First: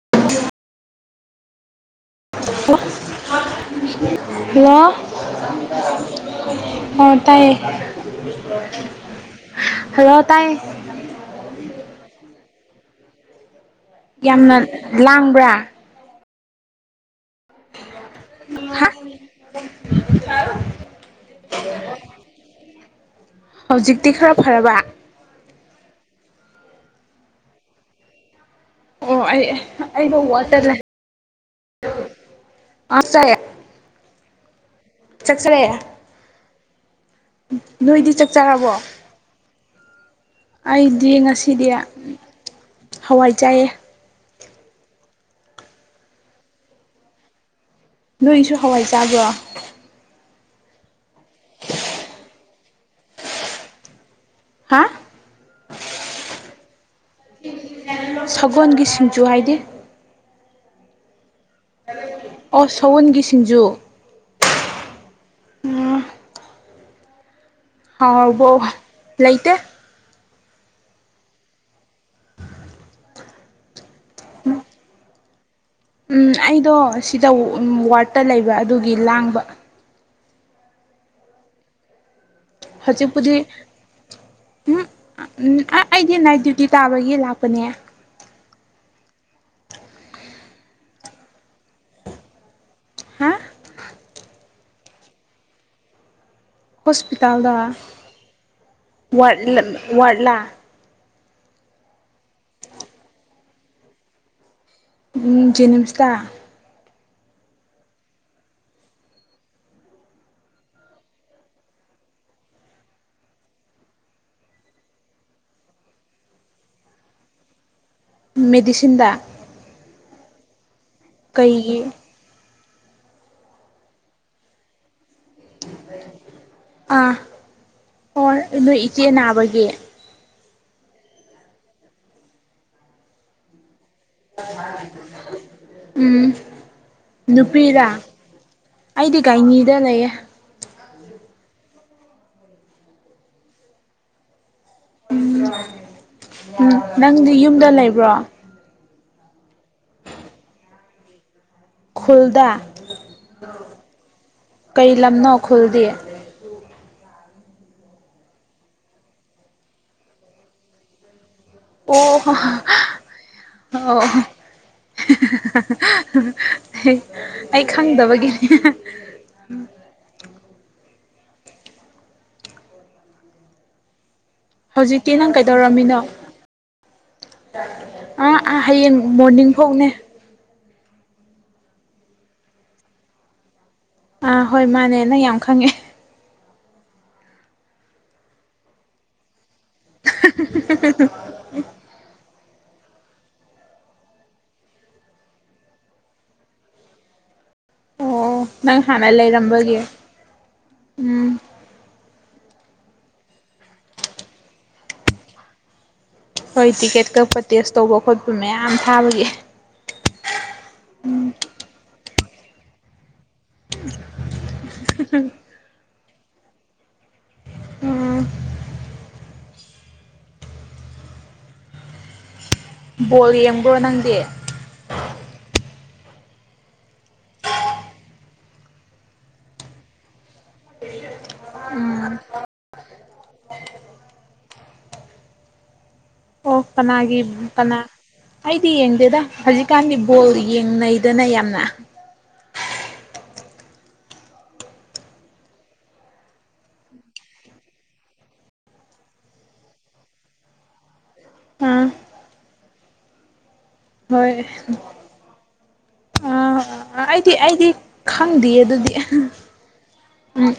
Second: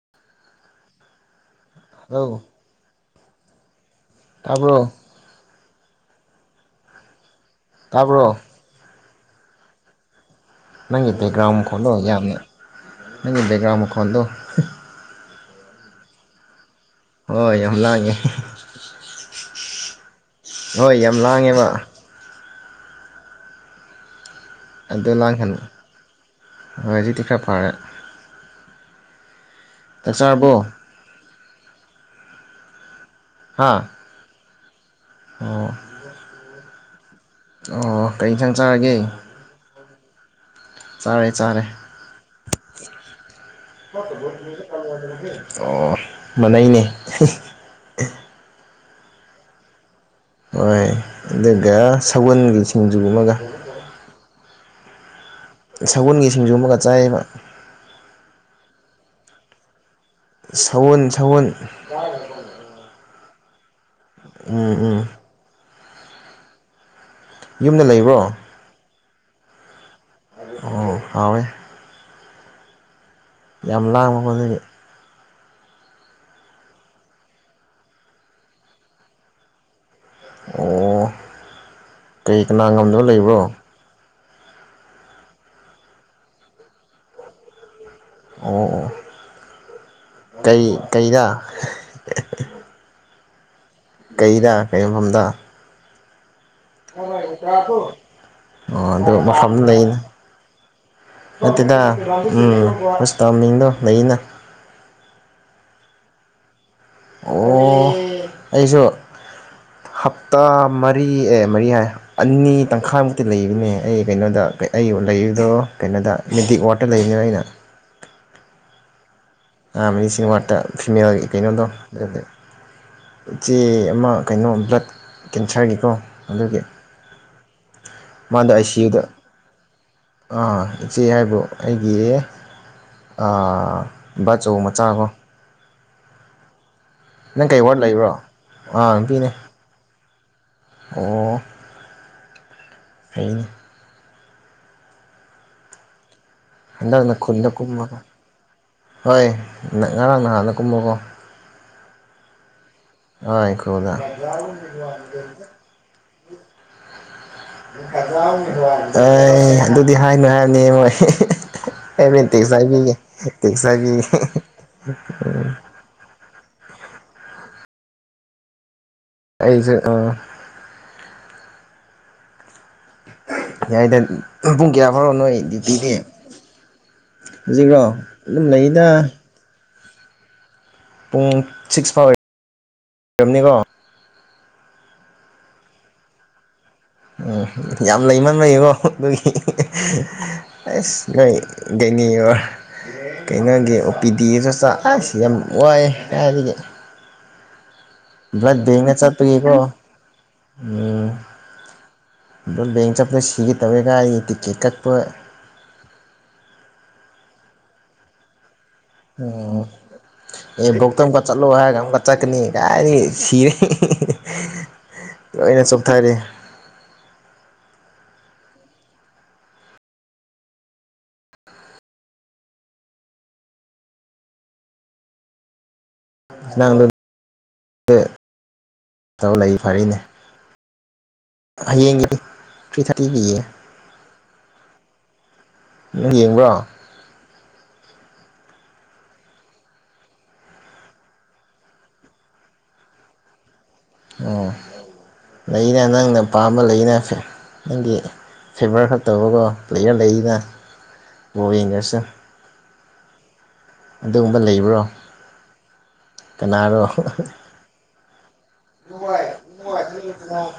[inaudible] ꯍ [inaudible] ꯇꯥꯔꯕꯣ ꯑ ꯇꯌꯦ ꯇꯥꯕ꯭ꯔꯣ ꯔ ꯅꯪꯒꯤꯇꯩꯦꯒ꯭ꯔꯥꯎꯝ ꯈꯣꯂꯣ ꯌꯥꯝꯅ ꯅꯪꯒꯤ ꯕꯦꯛꯒ꯭ꯔꯥꯎꯟ ꯃꯈꯣꯟꯗꯣ ꯌꯥꯝꯅ ꯂꯥꯡꯕ꯭ꯔꯥ ꯍꯣꯏ ꯌꯥꯝ ꯂꯥꯡꯉꯦ ꯎ ꯍꯣꯏ ꯌꯥꯝ ꯂꯥꯡꯉꯦꯕ ꯍꯧꯖꯤꯛꯇꯤ ꯈꯔꯥꯞ ꯑꯗ ꯂꯥꯡ ꯍꯅ ꯃꯖꯤꯀꯥꯏ ꯄꯥꯔꯦ ꯑꯣ ꯑꯩ ꯑꯩꯕꯨ ꯋꯥꯇꯔ ꯂꯩ ꯑꯁꯥꯏ ꯍꯥ ꯑꯣ ꯆꯆꯔꯦ ꯑꯣ ꯀꯩ ꯏꯟꯁꯥꯡ ꯆꯥꯔꯒꯦ ꯑꯩꯗꯤ ꯆꯥꯔꯦ ꯉꯁꯤꯗꯤ ꯆꯥꯔꯦ ꯍꯋꯥꯏ ꯆꯥꯏꯑꯦ ꯑꯣ ꯃꯅꯩꯅꯦ ꯅꯣꯏꯁꯨ ꯍꯋꯥꯏꯆꯕ꯭ꯔꯣ ꯍꯣꯏ ꯑꯗꯨꯒ ꯁꯥꯎꯟ ꯁꯤꯡꯖꯨ ꯑꯃꯒ ꯍꯥ ꯁꯎꯟꯒꯤ ꯁꯤꯡꯖꯨ ꯑꯃꯒ ꯆꯥꯏꯌꯦꯕ ꯐꯒꯣꯜꯒꯤ ꯁꯤꯡꯖꯨ ꯍꯥꯏꯗꯤ ꯁꯎꯟ ꯁꯎꯟ [unintelligible] ꯖꯨ ꯎꯝ ꯎꯝ ꯌꯨꯝꯗ ꯂꯩꯕ꯭ꯔꯣ ꯍꯥꯎꯔꯕꯣ ꯂꯩꯇꯦ ꯑꯣ ꯍꯥꯎꯋꯦ ꯌꯥꯝ ꯂꯥꯡꯃ ꯃꯗꯨꯒꯤ ꯎꯝ ꯑꯩꯗꯣ ꯁꯤꯗ ꯎꯝ ꯋꯥꯔꯠꯇ ꯂꯩꯕ ꯑꯗꯨꯒꯤ ꯂꯥꯡꯕ ꯑꯣ ꯀꯔꯤ ꯀꯅꯥ ꯉꯝꯗꯕ ꯂꯩꯕ꯭ꯔꯣ ꯍꯧꯖꯤꯛꯄꯨꯗꯤ ꯎꯝ ꯎꯝ ꯑ ꯑꯩꯗꯤ ꯅꯥꯏꯠ ꯗ꯭ꯌꯨꯇꯤ ꯇꯥꯕꯒꯤ ꯂꯥꯛꯄꯅꯦ ꯑꯣ ꯑꯣ ꯀꯩ ꯀꯩꯗ ꯍꯥ ꯀꯩꯗ ꯀꯩꯌꯐꯝꯗ ꯍꯣꯁꯄꯤꯇꯥꯜꯗ ꯑꯗꯨ ꯃꯐꯝ ꯋꯥꯠꯂꯞ ꯂꯩꯅ ꯋꯥꯠꯂ ꯅꯠꯇꯦꯗ ꯎꯝ ꯍꯣꯁꯇꯥꯜꯃꯤꯡꯗꯣ ꯂꯩꯅ ꯎꯝ ꯖꯦꯅꯤꯝꯁꯇ ꯑꯣ ꯑꯩꯁꯨ ꯍꯞꯇꯥ ꯃꯔꯤ ꯑꯦ ꯃꯔꯤ ꯍꯥꯏ ꯑꯅꯤ ꯇꯪꯈꯥꯏꯃꯨꯛꯇꯤ ꯂꯩꯕꯅꯦ ꯑꯩ ꯀꯩꯅꯣꯗ ꯑꯩ ꯂꯩꯗꯣ ꯀꯩꯅꯣꯗ ꯃꯤꯗꯤꯛ ꯋꯥꯠꯇ ꯂꯩꯕꯅꯦꯕ ꯑꯩꯅ ꯃꯦꯗꯤꯁꯤꯟꯗ ꯃꯦꯁꯤ ꯋꯥꯠꯇ ꯐꯤꯃꯦꯜꯒꯤ ꯀꯩꯅꯣꯗꯣ ꯀꯩꯒꯤ ꯑꯗꯨꯗꯤ ꯆꯦ ꯑꯃ ꯀꯩꯅꯣ ꯕ꯭ꯂꯠ ꯀꯦꯟꯁꯔꯒꯤꯀꯣ ꯑꯗꯨꯒꯤ ꯑꯥ ꯑꯣ ꯃꯥꯗꯣ ꯑꯥꯏ ꯁꯤ ꯅꯣꯏ ꯌꯨꯗ ꯏꯆꯦ ꯅꯥꯕꯒꯤ ꯑꯥ ꯏꯆꯦ ꯍꯥꯏꯕꯨ ꯑꯩꯒꯤ ꯑꯥ ꯕꯥ ꯆꯧ ꯃꯆꯥꯥꯒꯣ ꯎꯝ ꯋꯥꯔꯗ ꯅꯨꯄꯤꯔꯥ ꯂꯩꯕ꯭ꯔꯣ ꯑꯥ ꯑꯩꯗꯤ ꯅꯨꯄꯤꯅꯦ ꯒꯥꯏꯅꯤꯗ ꯂꯩꯌꯦ ꯑꯣ ꯐꯩꯅꯤ ꯎꯝ ꯎꯝ ꯍꯟꯗꯛꯅ ꯅꯪꯗꯤ ꯈꯨꯟꯗ ꯌꯨꯝꯗ ꯀꯨꯝꯕꯀꯣ ꯂꯩꯕ꯭ꯔꯣ ꯍꯣꯏ ꯉꯔꯥꯡ ꯅꯍꯥꯟꯅ ꯀꯨꯝꯕꯀꯣ ꯈꯨꯜꯗ ꯉꯥꯏꯈꯣꯗ ꯀꯩ ꯂꯝꯅꯣ ꯈꯨꯜꯗꯤ ꯑꯦ ꯑꯗꯨꯗꯤ ꯍꯥꯏꯅꯨ ꯍꯥꯏꯅꯤ ꯃꯣꯏ ꯑꯣ ꯑꯦꯃꯤ ꯍꯣ ꯇꯦꯛꯁꯇ ꯍꯥꯏꯕꯤꯒꯦ ꯇꯦꯛꯁꯇ ꯑꯣ ꯍꯥꯏꯕꯤꯒꯦ ꯎꯝ ꯑꯩ ꯑꯩ ꯈꯪꯗꯕꯒꯤ ꯑꯩꯁꯦ ꯑ ꯌꯥꯏꯗ ꯄꯨꯡ ꯀꯌꯥ ꯍꯧꯖꯤꯛꯇꯤ ꯐꯥꯎꯔꯣ ꯅꯪ ꯅꯣꯏ ꯀꯩꯗꯧꯔꯝꯃꯤꯅꯣ ꯗ꯭ꯌꯨꯇꯤꯗꯤ ꯍꯧꯖꯤꯛꯔꯣ ꯑꯥ ꯑꯗꯨꯝ ꯑꯥ ꯍꯌꯦꯡ ꯂꯩꯗ ꯃꯣꯔꯅꯤꯡ ꯐꯥꯎꯅꯦ ꯄꯨꯡ ꯁꯤꯛꯁ ꯐꯥꯎ ꯑꯣꯏꯝꯅꯤꯀꯣ ꯑꯥ ꯍꯣꯏ ꯃꯥꯅꯦ ꯅꯪ ꯌꯥꯝ ꯈꯪꯉꯦ ꯎꯝ ꯌꯥꯝ ꯂꯩꯃꯟꯕꯒꯤꯀꯣ ꯑꯗꯨꯒꯤ ꯑꯁ ꯂꯩ ꯗꯅꯤ ꯌꯦꯡꯉꯣ ꯀꯩꯅꯣꯒꯤ ꯑꯣ ꯄꯤ ꯗꯤꯒꯤꯖꯨ ꯆꯥꯛ ꯑꯁ ꯌꯥꯝ ꯋꯥꯏꯌꯦ ꯍꯥꯏꯕꯗꯤ ꯑꯣ ꯭ꯕ꯭ꯂꯗ ꯅꯪ ꯕꯦꯡꯛ ꯍꯥꯟꯅ ꯆꯠꯄꯒꯤꯀꯣ ꯂꯩꯔꯝꯕꯒꯤ ꯎꯝ ꯕ꯭ꯂꯗ ꯕꯦꯡ ꯆꯠꯄꯗ ꯁꯤꯒꯦ ꯇꯧꯋꯦ ꯀꯥꯏꯗꯒꯤ ꯇꯤꯛꯀꯦꯠ ꯀꯛꯄ ꯍꯣꯏ ꯇꯤꯛꯀꯦꯠ ꯀꯛꯄ ꯇꯦꯁ ꯇꯧꯕ ꯈꯣꯠꯄ ꯃꯌꯥꯝ ꯊꯥꯕꯒꯤ ꯎꯝ ꯑꯦ ꯒꯧꯇꯝꯒ ꯆꯂꯣ ꯍꯥꯏꯒ ꯑꯝꯒ ꯆꯠꯀꯅꯤ ꯀꯥꯏꯗꯒꯤ ꯁꯤꯔꯦ [unintelligible] ꯀꯔꯤ ꯎꯝ ꯕꯣꯜ ꯌꯦꯡꯕ꯭ꯔꯣ ꯅꯪꯗꯤ [unintelligible] ꯍꯌꯦꯡꯒꯤ ꯎꯝ ꯊ꯭ꯔꯤ ꯊꯥꯔꯇꯤꯒꯤꯌꯦ [unintelligible] ꯑꯣꯛꯄꯅꯥꯒꯤ ꯀꯅꯥ ꯑꯩꯗꯤ ꯌꯦꯡꯗꯦꯗ ꯍꯧꯖꯤꯛꯀꯥꯟꯗꯤ ꯕꯣꯜ ꯌꯦꯡꯅꯩꯗꯅ ꯌꯥꯝꯅ ꯑꯣ ꯂꯩꯅ ꯅꯪꯅ ꯄꯥꯝꯕ ꯂꯩꯅ ꯅꯪꯒꯤ ꯐꯦꯚꯔ ꯈꯛꯇꯧꯕꯀꯣ ꯄ꯭ꯂꯦꯌꯔ ꯂꯩꯅ ꯕꯣꯜ ꯑꯥ ꯌꯦꯡꯗ꯭ꯔꯁꯨ ꯑꯗꯨꯒꯨꯝꯕ ꯍꯣꯏ ꯂꯩꯕ꯭ꯔꯣ ꯑ ꯀꯅꯥꯔꯣ ꯑꯩꯗꯤ ꯑꯩꯗꯤ ꯈꯪꯗꯤꯌꯦ ꯑꯗꯨꯗꯤ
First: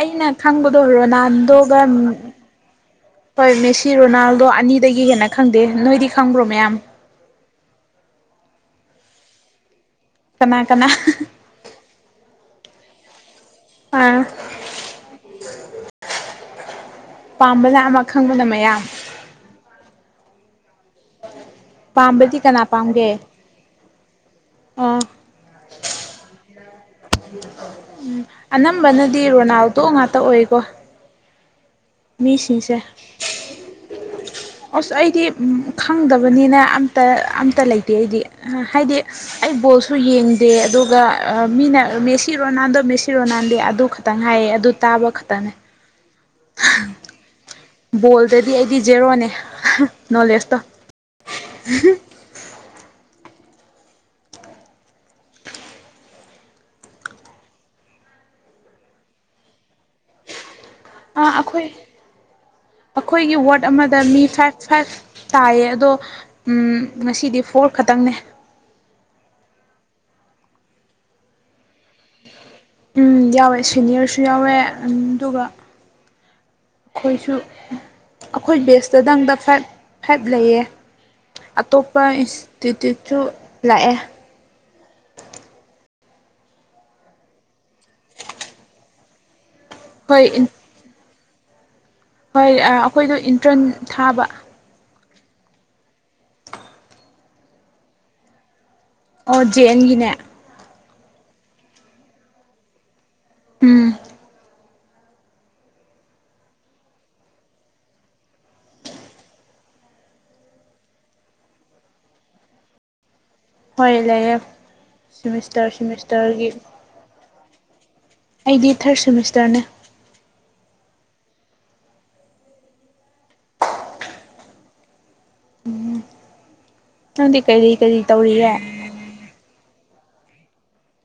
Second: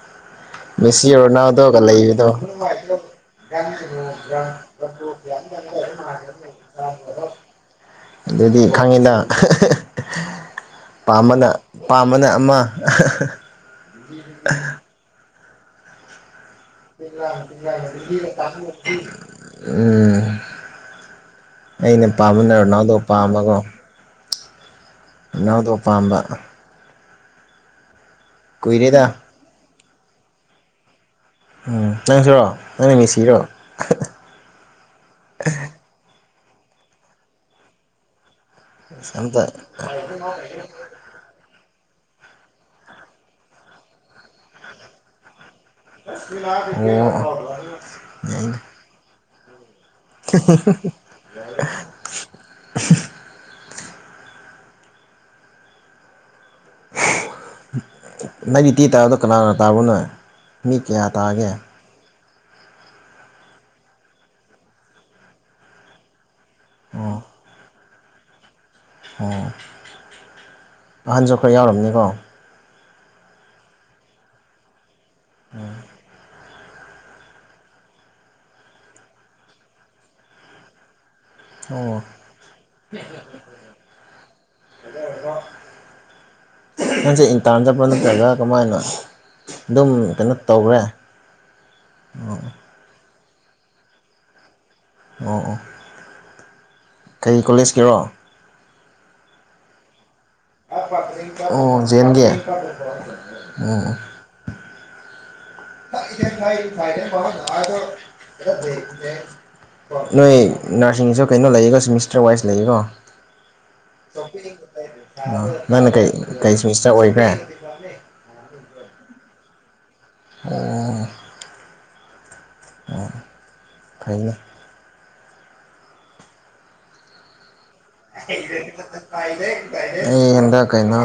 ꯑꯩꯅ ꯈꯪꯕꯗꯣ ꯃꯦꯁꯤ ꯔꯣꯅꯥꯜꯗꯣꯒ ꯔꯣꯅꯥꯟꯗꯣꯒ ꯂꯩꯕꯗꯣ ꯀꯩ ꯃꯦꯁꯤ ꯔꯣꯅꯥꯜꯗꯣ ꯑꯅꯤꯗꯒꯤ ꯍꯦꯟꯅ ꯈꯪꯗꯦ ꯅꯣꯏꯗꯤ ꯈꯪꯕ꯭ꯔꯣ ꯃꯌꯥꯝ ꯑꯗꯨꯗꯤ ꯈꯪꯉꯤꯗ ꯀꯅꯥ ꯀꯅꯥ ꯄꯥꯝꯕꯅ ꯄꯥꯝꯕꯅ ꯑꯃ ꯑꯥ [unintelligible] ꯄꯥꯝꯕꯅ ꯑꯃ ꯈꯪꯕꯅ ꯃꯌꯥꯝ ꯎꯝ ꯑꯩꯅ ꯄꯥꯝꯕꯗꯤ ꯄꯥꯝꯕꯅ ꯀꯅꯥ ꯔꯣꯅꯥꯜꯗꯣ ꯄꯥꯝꯒꯦ ꯄꯥꯝꯕꯀꯣ ꯑꯣ ꯔꯣꯅꯥꯜꯗꯣ ꯄꯥꯝꯕ ꯎꯝ ꯀꯨꯏꯔꯦꯗ ꯑꯅꯝꯕꯅꯗꯤ ꯔꯣꯅꯥꯜ ꯗꫭ ꯉꯥꯛꯇ ꯑꯣꯏꯀꯣ ꯎꯝ ꯅꯪꯁꯨꯔꯣ ꯃꯤꯁꯤꯡꯁꯦ ꯅꯪꯅ ꯃꯦꯁꯤꯔꯣ ꯑꯁ ꯑꯩꯗꯤ ꯈꯪꯗꯕ ꯇꯕꯅꯤꯅ ꯑꯝꯇ ꯑꯝꯇ ꯂꯩꯇꯦ ꯑꯩꯗꯤ ꯍꯥꯏꯗꯤ ꯑꯁ ꯑꯝꯇ ꯑꯩ ꯕꯣꯜꯁꯨ ꯌꯦꯡꯗꯦ ꯑꯗꯨꯒ ꯃꯤꯅ ꯃꯦ ꯁꯤ ꯔꯣꯅꯥꯟꯗꯣ ꯃꯦꯁꯤ ꯔꯣꯅꯥꯟꯗꯦ ꯑꯗꯨ ꯈꯛꯇꯪ ꯍꯥꯏꯌꯦ ꯑꯗꯨ ꯇꯥꯕ ꯈꯇꯅꯦ ꯑꯣ ꯕꯣꯜꯗꯗꯤ ꯑꯩꯗꯤ ꯖꯦꯔꯣꯅꯦ [unintelligible] ꯅꯣꯂꯦꯁꯇꯣ ꯎꯝꯍꯛ [unintelligible] ꯅꯪꯒꯤ ꯇꯤ ꯇꯥꯕꯗꯣ ꯀꯅꯥꯅ ꯇꯥꯕ꯭ꯔꯣꯅꯦ ꯃꯤ ꯀꯌꯥ ꯇꯥꯒꯦ ꯑꯈꯣꯏꯒꯤ ꯋꯥꯔꯗ ꯑꯃꯗ ꯃꯤ ꯐꯥꯏꯚ ꯐꯥꯏꯚ ꯇꯥꯏꯌꯦ ꯑꯗꯣ ꯎꯝ ꯑꯣ ꯉꯁꯤꯗꯤ ꯐꯣꯔ ꯈꯇꯪꯅꯦ ꯑꯣ ꯑꯍꯟꯁꯨ ꯈꯔ ꯌꯥꯎꯔꯝꯅꯤ ꯑꯣ ꯎꯝ ꯌꯥꯎꯋꯦ ꯁꯤꯅꯤꯌꯔꯁꯨ ꯌꯥꯎꯋꯦ ꯎꯝ ꯎꯝ ꯑꯈꯣꯏꯁꯨ ꯑꯈꯣꯏ ꯕꯦꯁꯇꯗꯪꯗ ꯐꯥꯏꯚ ꯐꯥꯏꯚ ꯂꯩꯌꯦ ꯑꯇꯣꯞꯄ ꯑꯣ ꯏꯁꯇꯤꯇ꯭ꯌꯨꯠꯁꯨ ꯂꯥꯛꯑꯦ ꯅꯪꯖꯦ ꯏꯟꯇꯔꯟ ꯆꯠꯄꯗ ꯇꯧꯏꯔ ꯅꯠꯇ꯭ꯔꯒ ꯀꯃꯥꯏꯅ ꯑꯗꯨꯝ ꯀꯩꯅꯣ ꯍꯣꯏ ꯇꯧꯒ꯭ꯔ‌ꯦ ꯍꯣꯏ ꯑ ꯑꯈꯣꯏꯗꯣ ꯏꯟ ꯇ꯭ꯔꯟ ꯊꯥꯕ ꯑꯣ ꯑꯣ ꯀꯩ ꯀꯣꯂꯦꯖꯀꯤꯔꯣ ꯑꯣ ꯖꯦꯑꯦ ꯟꯒꯤꯅꯦ ꯑꯣ ꯖꯦꯟꯒꯤ ꯑꯣꯑꯣ ꯎꯝ ꯅꯣꯏ ꯅꯔꯁꯤꯡꯁꯨ ꯀꯩꯅꯣ ꯂꯩꯌꯦꯀꯣ ꯁꯤꯃꯤꯁꯇꯔ ꯋꯥꯏꯁ ꯂꯩꯌꯦꯀꯣ ꯍꯣꯏ ꯂꯩꯌꯦ ꯁꯤꯃꯤꯁꯇꯔ ꯅꯪꯅ ꯀꯩ ꯀꯩ ꯁꯤꯃꯤꯁꯇꯔꯒꯤ ꯃꯤꯁꯇ ꯑꯣꯏꯈ꯭ꯔꯦ ꯂꯦ ꯑꯩꯗꯤ ꯊꯥꯔꯠ ꯁꯦꯃꯤꯁꯇꯔꯅꯦ ꯑꯣ [unintelligible] ꯍ ꯀꯔꯤ ꯀꯔꯤ ꯇꯧꯔꯤꯌꯦꯦ ꯑꯩ ꯍꯦꯟꯗ ꯀꯩꯅꯣ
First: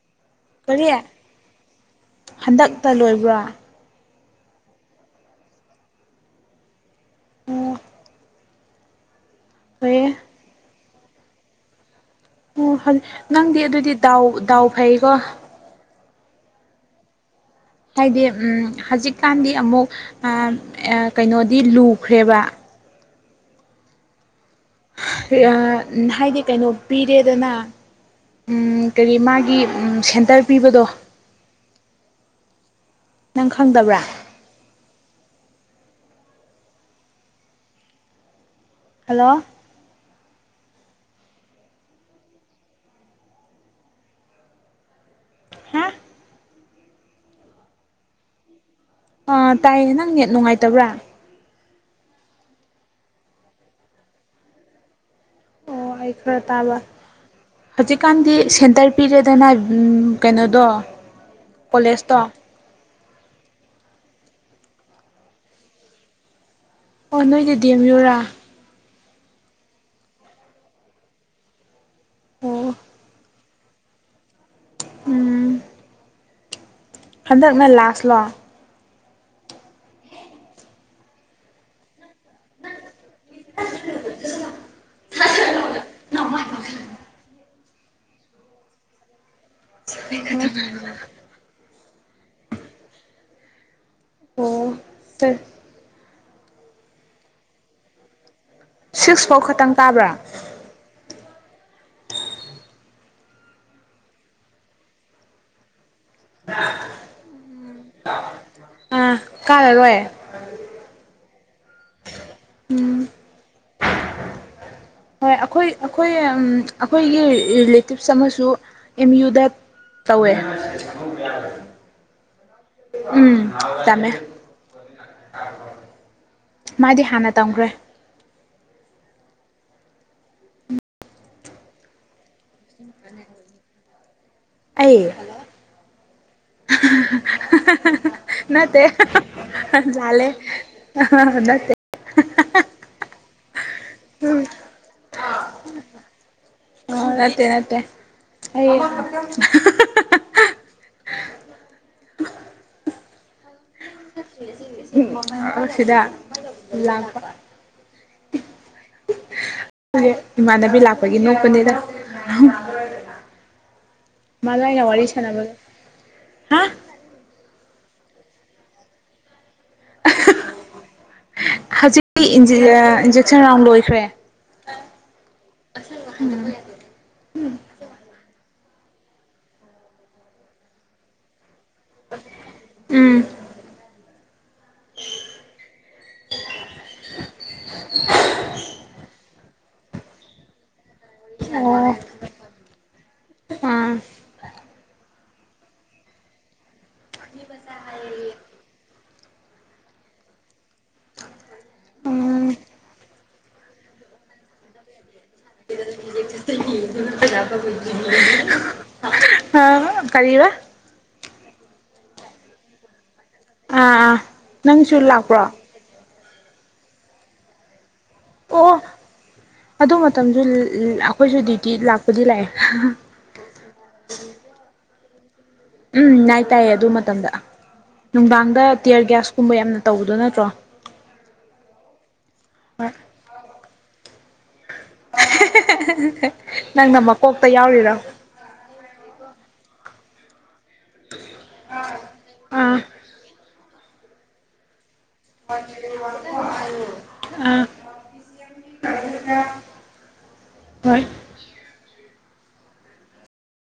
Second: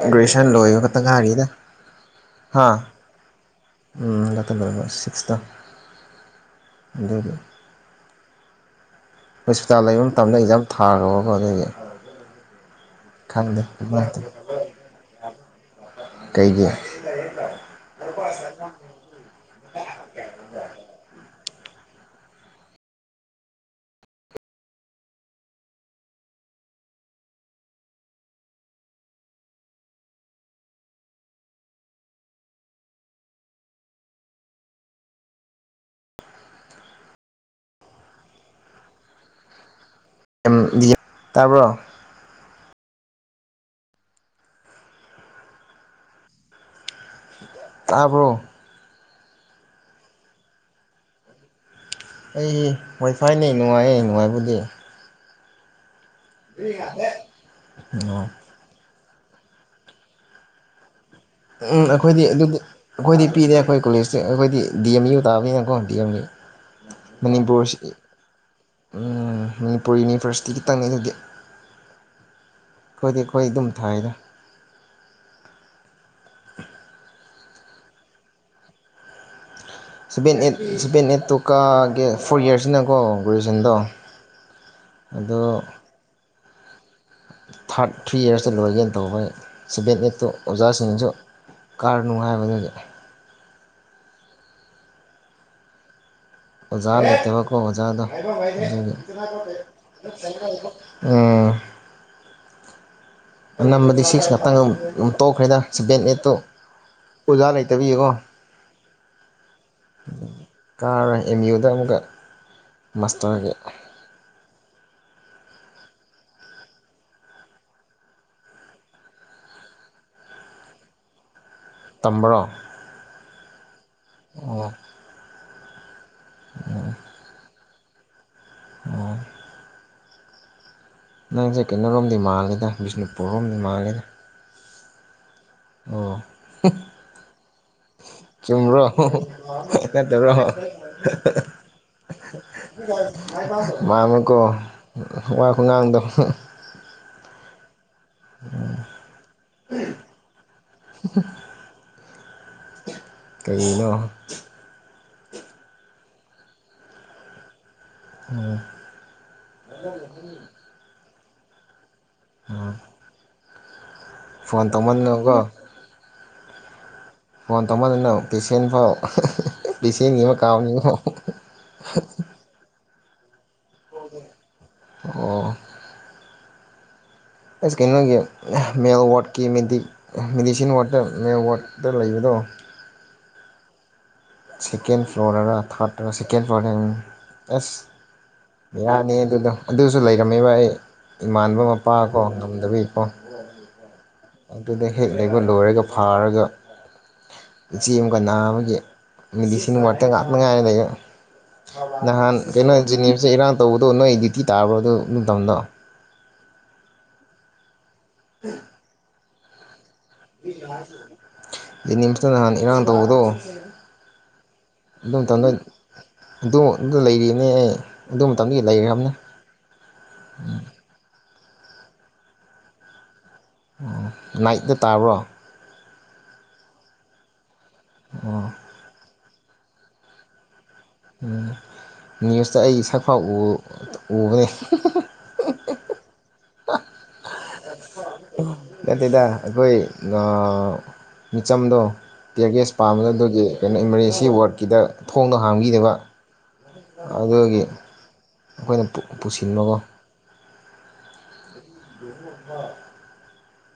ꯒꯦꯖꯨꯌꯦꯁꯟ ꯀꯔꯤ ꯂꯣꯏꯣꯌꯇꯪꯒꯥꯥꯔꯤꯗ ꯍꯥꯥ ꯍꯟꯗꯛꯇ ꯂꯣꯏꯕ꯭ꯔꯣ ꯎ ꯂꯥꯛꯇ ꯁꯤꯁꯇ ꯑꯗꯨꯒꯗ ꯑꯣ ꯍꯣꯁꯄꯤꯇꯥꯜ ꯂꯩꯕ ꯐꯩꯌꯦ ꯑꯃ ꯇꯝꯅ ꯑꯦꯛꯖꯥꯝ ꯊꯔꯒꯕꯒ ꯑꯗꯨꯦ ꯑꯣ ꯍꯥꯏꯗꯤ ꯅꯪꯗꯤ ꯑꯗꯨꯗꯤ ꯗꯥꯎ ꯗꯥꯎ ꯐꯩꯀꯣ ꯀꯩꯒꯤ ꯍꯥꯏꯗꯤ ꯎ ꯍꯧꯖꯤꯛꯀꯥꯟꯗꯤ ꯑꯃꯨꯛ ꯀꯩꯅꯣ ꯗꯤ ꯂꯨꯈ꯭ꯔꯦꯕ ꯍꯥꯏꯗꯤ ꯀꯩꯅꯣ ꯄꯤꯔꯦꯗꯅ ꯀꯔꯤ ꯃꯥꯒꯤ ꯁꯦꯟꯇꯔ ꯄꯤꯕꯗꯣ ꯅꯪ ꯈꯪꯗꯕ꯭ꯔꯥ ꯍꯜꯂꯣ ꯗꯤ ꯇꯥꯕ꯭ꯔꯣ ꯍꯥ ꯇꯥꯕ꯭ꯔꯣ ꯑ ꯇꯥꯏꯌꯦ ꯅꯪ ꯅꯦꯠ ꯅꯨꯡꯉꯥꯏꯇꯕ꯭ꯔꯥ ꯑꯩ ꯋꯥꯏꯐꯥꯏꯅꯦ ꯅꯨꯡꯉꯥꯏꯌꯦ ꯅꯨꯡꯉꯥꯏꯕꯨꯗꯤ ꯑꯣ ꯈꯔ ꯇꯥꯕ ꯍꯧꯖꯤꯛꯀꯥꯟꯗꯤ ꯁꯦꯟꯇꯔ ꯄꯤꯔꯦꯗꯅ ꯀꯩꯅꯣꯗꯣ ꯎꯝ ꯑꯩꯈꯣꯏꯗꯤ ꯀꯣꯂꯦꯖꯇꯣ ꯑꯗꯨꯗꯤ ꯑꯩꯈꯣꯏꯗꯤ ꯄꯤꯔꯦ ꯑꯩꯈꯣꯏ ꯀꯣꯂꯦꯖꯇ ꯑꯩꯈꯣꯏꯗꯤ ꯗꯤꯌꯥꯃꯤ ꯀꯇꯥꯕꯅꯤ ꯑꯒꯣꯟꯃꯤ ꯑꯣ ꯅꯣꯏꯗꯗꯤꯦꯝ ꯌꯨꯔꯥ ꯃꯅꯤꯄꯨꯔ ꯌꯨꯅꯤꯚꯔꯁꯤꯇꯤ ꯇꯪꯅꯤ ꯑꯗꯨꯗꯤ ꯑꯣ ꯈꯣꯏꯗꯩꯩ ꯑꯩꯈꯣꯏ ꯑꯗꯨꯝ ꯊꯥꯏꯗ ꯎꯝ ꯍꯟꯗꯛꯅ ꯂꯥꯁꯂꯣ ꯁꯤꯕꯦꯟ ꯑꯦ ꯁꯤꯕꯦꯟ ꯑꯦꯠ ꯇꯣꯛꯀꯦ ꯐꯣꯔ ꯏꯌꯥꯔꯁꯁꯤꯅꯀꯣ ꯒ꯭ꯔꯦꯖꯨꯋꯌꯦꯁꯟꯗꯣ ꯑꯗꯣ ꯊꯥꯔꯠ ꯊ꯭ꯔꯤ ꯏꯔꯁꯇ ꯂꯣꯏꯒꯦꯅ ꯇꯧꯕꯩ ꯁꯤꯕꯦꯠꯂꯇꯣ ꯑꯣꯖꯁꯤꯡꯁꯨ ꯀꯥꯔ ꯅꯨꯡꯉꯥꯏꯕꯗꯨꯗꯤ ꯑꯣ ꯐ ꯑꯣꯖꯥꯗ ꯂꯩꯠꯇꯦꯕꯀꯣ ꯑꯣꯖꯥꯗꯣ ꯁꯤꯛꯁ ꯐꯥꯎ ꯈꯛꯇꯪ ꯀꯥꯕ꯭ꯔꯥ [unintelligible] ꯎꯝ ꯅꯝꯕꯗꯤ ꯁꯤꯛꯁ ꯈꯛꯇꯪ ꯇꯣꯛꯈ꯭ꯔꯦꯗ ꯁꯕꯦꯟ ꯑꯦꯠꯇꯨ ꯑꯣꯖꯥ ꯂꯩꯇꯕꯤꯌꯦꯀꯣ ꯑꯥ ꯀꯥꯔꯔꯣꯏ ꯀꯥ ꯑꯦꯝ ꯌꯨꯗ ꯑꯃꯨꯛꯀ ꯎꯝ ꯃꯥꯁꯇꯔꯒꯤ ꯍꯣꯏ ꯑꯩꯈꯣꯏ ꯑꯩꯈꯣꯏ ꯑꯩꯈꯣꯏꯒꯤ ꯔꯤꯂꯦꯇꯤꯞꯁ ꯑꯃꯁꯨ ꯑꯦꯝ ꯌꯨꯗ ꯇꯧꯋꯦ ꯇꯝꯕ꯭ꯔꯣ ꯇꯃꯦ ꯑꯣ ꯃꯥꯗꯤ ꯍꯥꯟꯅ ꯇꯝꯈ꯭ꯔꯦ ꯑꯣ ꯅꯪꯁꯦ ꯀꯩꯅꯣꯔꯣꯝꯗꯤ ꯃꯥꯜꯂꯤꯦꯗ ꯕꯤꯁꯅꯨꯄꯨꯔ ꯔꯣꯝ ꯏꯃꯥꯡꯉꯦꯅ ꯑꯩꯌꯦ ꯑꯣ ꯅꯠꯇꯦ ꯆꯨꯝꯕ꯭ꯔꯣ ꯅꯠꯇ꯭ꯔꯣ ꯂꯥꯜꯂꯦ ꯌꯥꯥꯏ ꯅꯠꯇꯦ ꯀꯥꯎꯦ ꯃꯥꯃꯀ ꯋꯥ ꯈꯨꯒꯥꯡꯗ ꯅꯠꯇꯦ ꯅꯠꯇꯦ ꯍ ꯎ [unintelligible] [inaudible] ꯀꯩꯅꯣ ꯎ ꯁꯤꯗ ꯏ ꯂꯥꯛꯄ ꯑꯣ ꯃꯒꯤ ꯏ ꯅꯣꯛꯀꯅꯤꯗ [inaudible] ꯐꯣꯟ ꯇꯧꯃꯅꯤꯣꯀꯣ ꯍꯥ ꯐꯣꯟ ꯇꯧꯃꯟꯗꯅ ꯄꯦꯁꯦꯟꯐꯥꯎ ꯂꯤꯗꯤꯁꯅꯤ ꯑꯃ ꯀꯥꯎꯅꯤꯉꯣ ꯑꯝ ꯂꯣꯏꯈ꯭ꯔꯦ ꯑꯣ ꯑꯁ ꯀꯩꯅꯣꯒꯤ ꯃꯦꯜ ꯋꯥꯠꯀꯤ ꯃꯦꯗꯤꯁꯤꯟ ꯋꯥꯠꯇ ꯃꯦꯜ ꯋꯥꯗ ꯗ ꯂꯩꯕꯗꯣ ꯎꯝ ꯁꯦꯀꯦꯟ ꯐ꯭ꯂꯣꯔꯔꯔ ꯊꯥꯔꯗ ꯁꯦꯀꯦꯟ ꯐ꯭ꯂꯣꯔꯔ ꯑꯦꯁ [unintelligible] [inaudible] ꯌꯥꯅꯤ ꯑꯗꯨꯗꯣ ꯑꯗꯨꯁꯨ ꯂꯩꯔꯝꯃꯦꯕ ꯑꯩ ꯏꯃꯟꯅꯕ ꯃꯄꯥ ꯑꯣ ꯀꯣ ꯉꯝꯗꯕꯤꯒꯤ ꯑ [unintelligible] ꯑꯥ ꯑꯗꯨꯗ ꯍꯦꯛ ꯂꯩꯕ ꯂꯣꯏꯔꯒ ꯐꯥꯔꯒ ꯏꯆꯦ ꯑꯃꯀ ꯅꯥꯕꯒꯤ ꯃꯦꯗꯤꯁꯤꯟ ꯋꯥꯔꯗꯇ ꯉꯥꯞꯅꯉꯥꯏ ꯂꯩ ꯅꯍꯥꯟ ꯎꯝ ꯀꯩꯅꯣ ꯖꯤꯅꯤꯝꯁ ꯏꯔꯥꯡ ꯇꯧꯕꯗꯣ ꯅꯣꯏ ꯗ꯭ꯌꯨꯇꯤ ꯇꯥꯕ꯭ꯔꯣ ꯑꯗꯨ ꯅꯤꯡꯗꯥꯡꯗꫭ ꯎꯝ [unintelligible] ꯀꯔꯤꯕ [unintelligible] ꯖ‌ꯦꯅꯤꯁꯇꯥ ꯅꯍꯥꯟ ꯏꯔꯥꯡ ꯇꯧꯕꯗꯣ ꯑꯥ ꯑꯥ ꯅꯪꯁꯨ ꯑꯗꯨ ꯂꯥꯛꯄ꯭ꯔꯣ ꯃꯇꯝꯗ ꯑꯗꯨ ꯑꯗꯨ ꯂꯩꯔꯤꯅꯦ ꯑꯩ ꯑꯗꯨ ꯃꯇꯝꯗꯒꯤ ꯑꯣ ꯂꯩꯔꯕꯅꯤ ꯑꯗꯨ ꯃꯇꯝꯗꯨ ꯑꯩꯈꯣꯏꯁꯨ ꯗ꯭ꯌꯨꯇꯤ ꯂꯥꯛꯄꯗꯤ ꯂꯥꯛꯑꯦ ꯅꯥꯏꯠ ꯇꯥ ꯇꯥꯕ꯭ꯔꯣ ꯎꯝ ꯅꯥꯏꯠ ꯇꯥꯏꯌꯦ ꯑꯗꯨ ꯃꯇꯝꯗ ꯑꯣ ꯅꯨꯡꯗꯥꯡꯗ ꯇꯤꯌꯔꯒ꯭ꯌꯥꯁ ꯀꯨꯝꯕ ꯌꯥꯝꯅ ꯇꯧꯕꯗꯣ ꯅꯠꯇ꯭ꯔꯣ ꯅ꯭ꯌꯨꯁꯇ ꯑꯩꯒꯤ ꯍꯣꯏ ꯁꯛꯐꯥꯎꯕ ꯎꯕꯅꯦ [unintelligible] ꯃꯀꯣꯛꯇ ꯌꯥꯎꯔꯤꯔꯣ ꯅꯠꯇ‌ꯦꯗ ꯑꯩꯈꯣꯏ ꯅ ꯃꯤꯆꯝꯗꯣ ꯇꯤꯌꯔꯒꯦꯖ ꯑꯥ ꯄꯥꯝꯕꯗꯣ ꯑꯗꯨꯒꯤ ꯀꯩꯅꯣ ꯏꯪꯂꯤꯁꯀꯤ‌ ꯋꯥꯔꯗꯀꯤꯗ ꯊꯣꯡꯗ ꯍꯥꯝꯕꯤꯗꯕ ꯑꯗꯨꯒꯤ ꯑꯥ ꯑꯩꯈꯣꯏꯅ ꯄꯨꯁꯤꯟꯕꯀꯣ ꯍꯣꯏ ꯋꯥ [unintelligible]